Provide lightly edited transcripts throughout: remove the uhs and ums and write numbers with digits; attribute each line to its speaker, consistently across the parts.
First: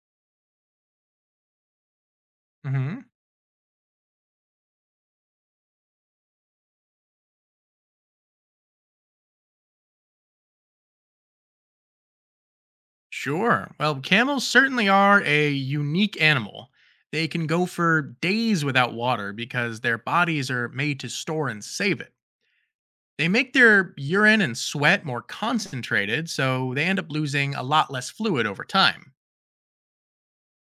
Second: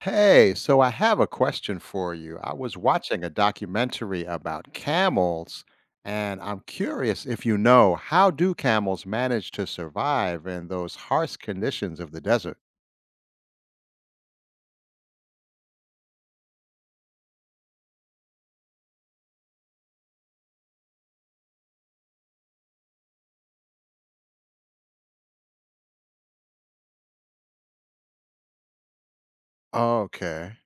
Speaker 1: Hey, so I have a question for you. I was
Speaker 2: Hmm
Speaker 1: watching a documentary about camels, and I'm curious if you know how do camels manage to survive in those harsh conditions of the desert?
Speaker 2: Sure. Well, camels certainly are a unique animal. They can go for days without water because their bodies are made to store and save it. They make their urine and sweat more concentrated, so they end up losing a lot less fluid over time.
Speaker 1: Okay.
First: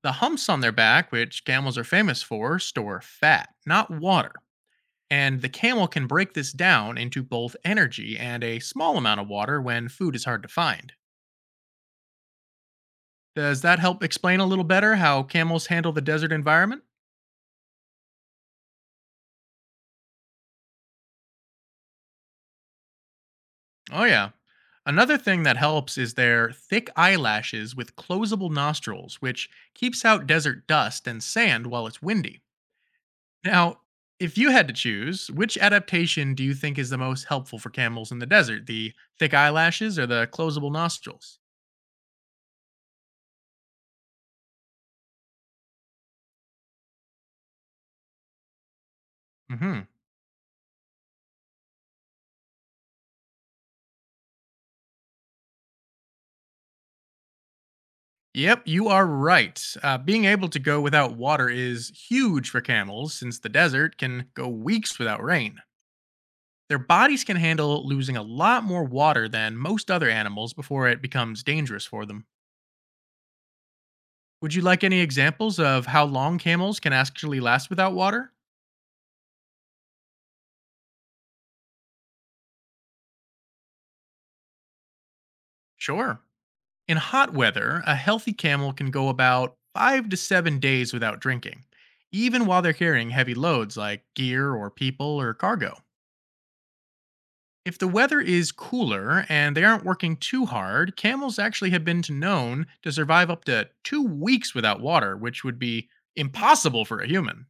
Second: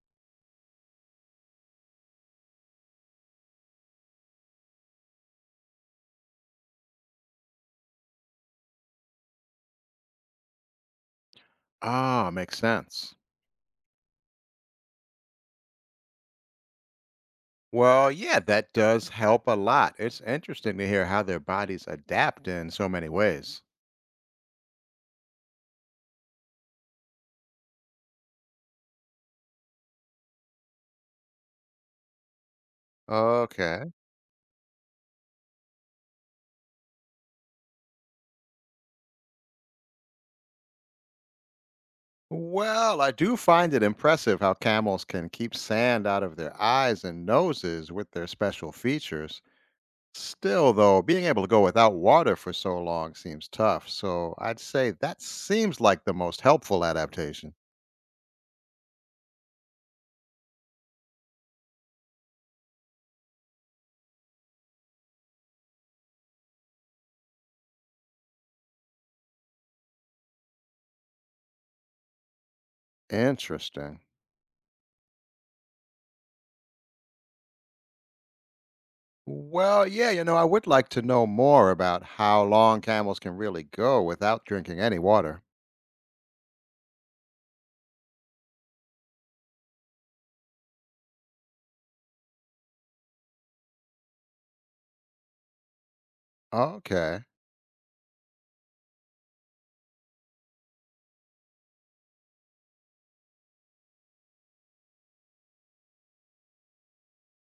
Speaker 2: The humps on their back, which camels are famous for, store fat, not water. And the camel can break this down into both energy and a small amount of water when food is hard to find.
Speaker 1: Ah, makes sense.
Speaker 2: Does that help explain a little better how camels handle the desert environment?
Speaker 1: Well, yeah, that does help a lot. It's interesting to hear how their bodies adapt in so many ways.
Speaker 2: Oh, yeah. Another thing that helps is their thick eyelashes with closable nostrils, which keeps out desert dust and sand while it's windy. Now,
Speaker 1: Okay.
Speaker 2: if you had to choose, which adaptation do you think is the most helpful for camels in the desert? The thick eyelashes or the closable nostrils?
Speaker 1: Well, I do find it impressive how camels can keep sand out of their eyes and noses with their special features.
Speaker 2: Hmm
Speaker 1: Still, though, being able to go without water for so long seems tough, so I'd say that seems like the most helpful adaptation.
Speaker 2: Yep, you are right. Being able to go without water is huge for camels since the desert can go weeks without rain. Their bodies can handle losing a lot more water than most other animals before it becomes dangerous for them.
Speaker 1: Interesting.
Speaker 2: Would you like any examples of how long camels can actually last without water?
Speaker 1: Well, yeah, I would like to know more about how long camels can really go without drinking any water.
Speaker 2: Sure. In hot weather, a healthy camel can go about 5 to 7 days without drinking, even while they're carrying heavy loads like gear or people or cargo.
Speaker 1: Okay.
Speaker 2: If the weather is cooler and they aren't working too hard, camels actually have been known to survive up to 2 weeks without water, which would be impossible for a human.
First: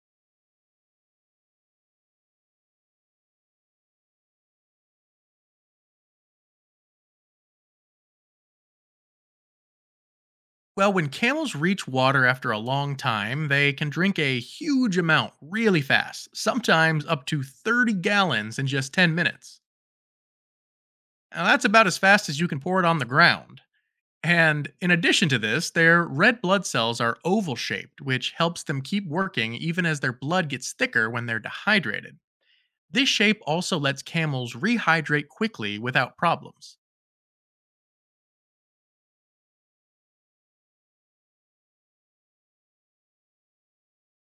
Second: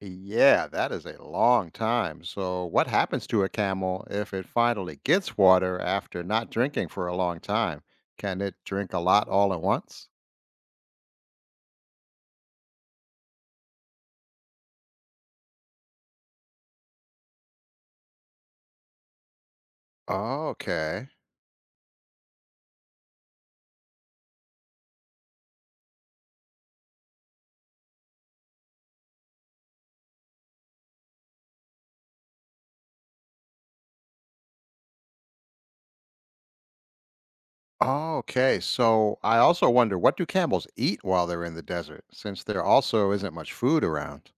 Speaker 1: Yeah, that is a long time. So, what happens to a camel if it finally gets water after not drinking for a long time? Can it drink a lot all at once?
Speaker 2: Well, when camels reach water after a long time, they can drink a huge amount really fast, sometimes up to 30 gallons in just 10 minutes.
Speaker 1: Okay.
Speaker 2: Now, that's about as fast as you can pour it on the ground. And in addition to this, their red blood cells are oval shaped, which helps them keep working even as their blood gets thicker when they're dehydrated. This shape also lets camels rehydrate quickly without problems.
Speaker 1: Oh, okay. So I also wonder what do camels eat while they're in the desert, since there also isn't much food around?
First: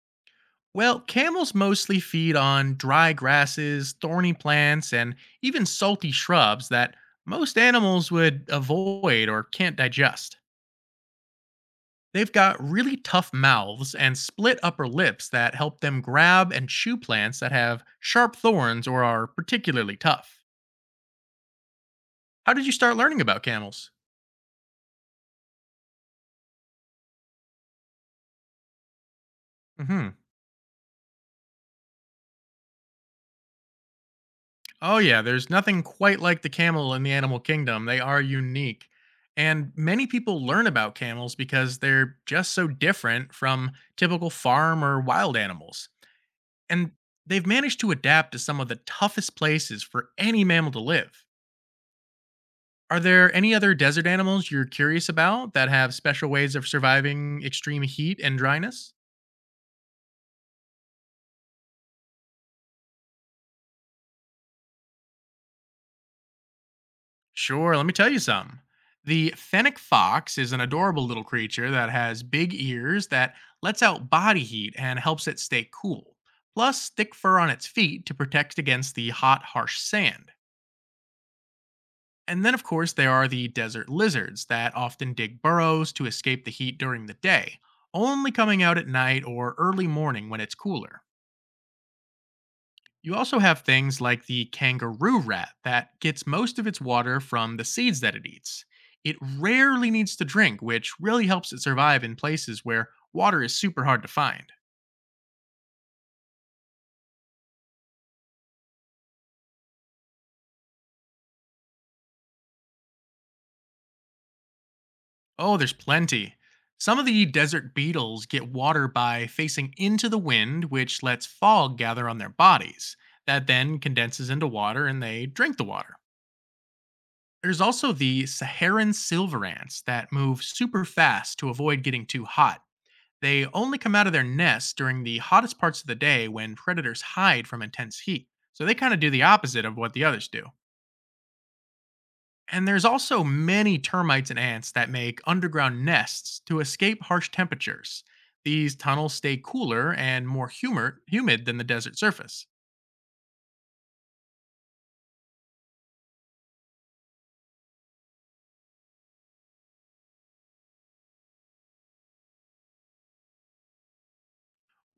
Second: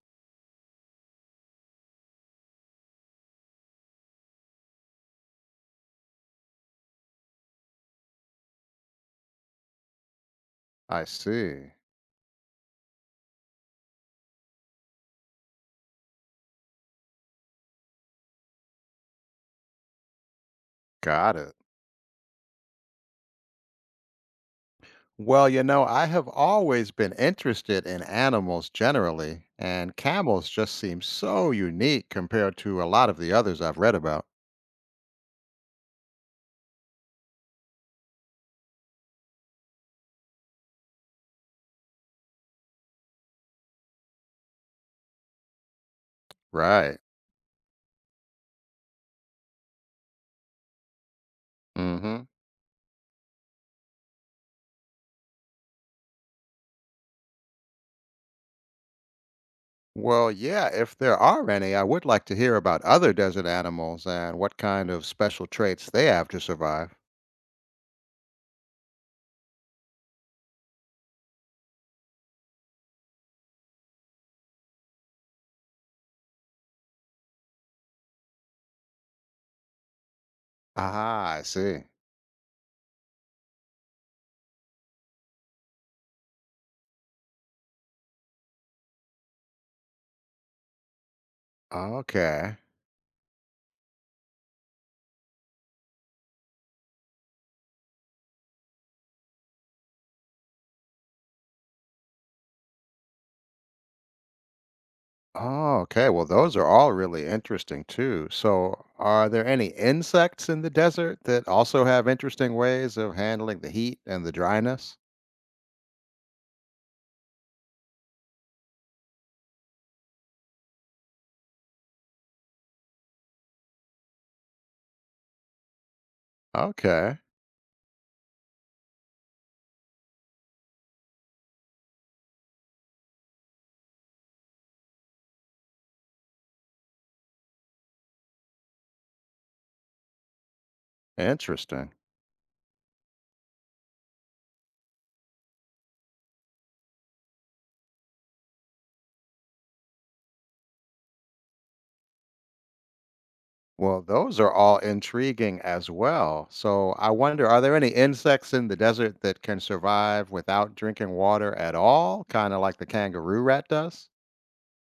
Speaker 2: Well, camels mostly feed on dry grasses, thorny plants, and even salty shrubs that most animals would avoid or can't digest.
Speaker 1: I see.
Speaker 2: They've got really tough mouths and split upper lips that help them grab and chew plants that have sharp thorns or are particularly tough.
Speaker 1: Got it.
Speaker 2: How did you start learning about camels?
Speaker 1: Well, I have always been interested in animals generally, and
Speaker 2: Hmm
Speaker 1: camels just seem so unique compared to a lot of the others I've read about.
Speaker 2: Oh, yeah. There's nothing quite like the camel in the animal kingdom. They are unique. And many people learn about camels because they're just so different from typical farm or wild animals. And
Speaker 1: Right.
Speaker 2: they've managed to adapt to some of the toughest places for any mammal to live.
Speaker 1: Hmm.
Speaker 2: Are there any other desert animals you're curious about that have special ways of surviving extreme heat and dryness?
Speaker 1: Well, yeah, if there are any, I would like to hear about other desert animals and what kind of special traits they have to survive.
Speaker 2: Sure, let me tell you something. The fennec fox is an adorable little creature that has big ears that lets out body heat and helps it stay cool, plus thick fur on its feet to protect against the hot, harsh sand.
Speaker 1: Ah, I see.
Speaker 2: And then, of course, there are the desert lizards that often dig burrows to escape the heat during the day, only coming out at night or early morning when it's cooler.
Speaker 1: Okay.
Speaker 2: You also have things like the kangaroo rat that gets most of its water from the seeds that it eats. It rarely needs to drink, which really helps it survive in places where water is super hard to find.
Speaker 1: Oh, okay. Well, those are all really interesting too. So, are there any insects in the desert that also have interesting ways of handling the heat and the dryness?
Speaker 2: Oh, there's plenty. Some of the desert beetles get water by facing into the wind, which lets fog gather on their bodies. That then condenses into water and they drink the water.
Speaker 1: Okay,
Speaker 2: There's also the Saharan silver ants that move super fast to avoid getting too hot. They only come out of their nests during the hottest parts of the day when predators hide from intense heat. So they kind of do the opposite of what the others do.
Speaker 1: interesting.
Speaker 2: And there's also many termites and ants that make underground nests to escape harsh temperatures. These tunnels stay cooler and more humid than the desert surface.
Speaker 1: Well, those are all intriguing as well. So, I wonder are there any insects in the desert that can survive without drinking water at all? Kind of like the kangaroo rat does?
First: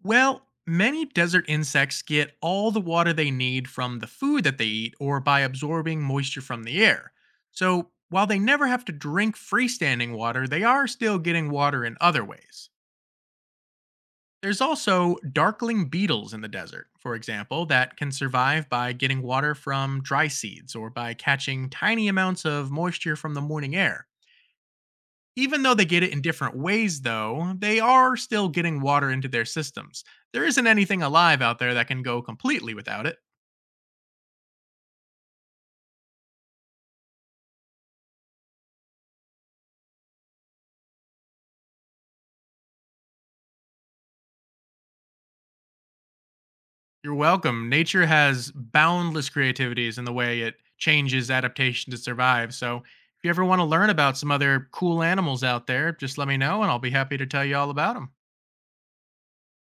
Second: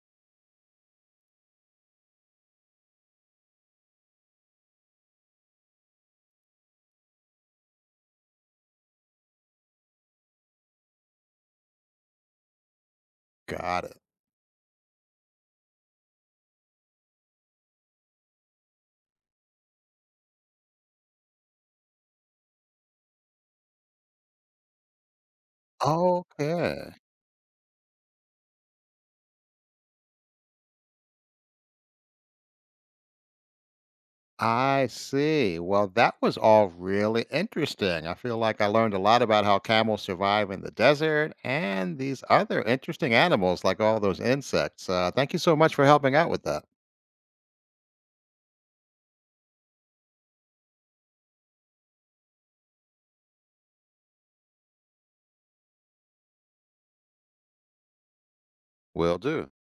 Speaker 2: Well, many desert insects get all the water they need from the food that they eat or by absorbing moisture from the air. So, while they never have to drink freestanding water, they are still getting water in other ways.
Speaker 1: Got it.
Speaker 2: There's also darkling beetles in the desert, for example, that can survive by getting water from dry seeds or by catching tiny amounts of moisture from the morning air. Even though they get it in different
Speaker 1: Okay.
Speaker 2: ways, though, they are still getting water into their systems. There isn't anything alive out there that can go completely without it.
Speaker 1: I see. Well, that was all really interesting. I feel like I learned a lot about how camels survive in the desert and these other interesting animals, like all those insects. Thank you so much for helping out with that.
Speaker 2: You're welcome. Nature has boundless creativities in the way it changes adaptation to survive. So, if you ever want to learn about some other cool animals out there, just let me know and I'll be happy to tell you all about them.
Speaker 1: Will do.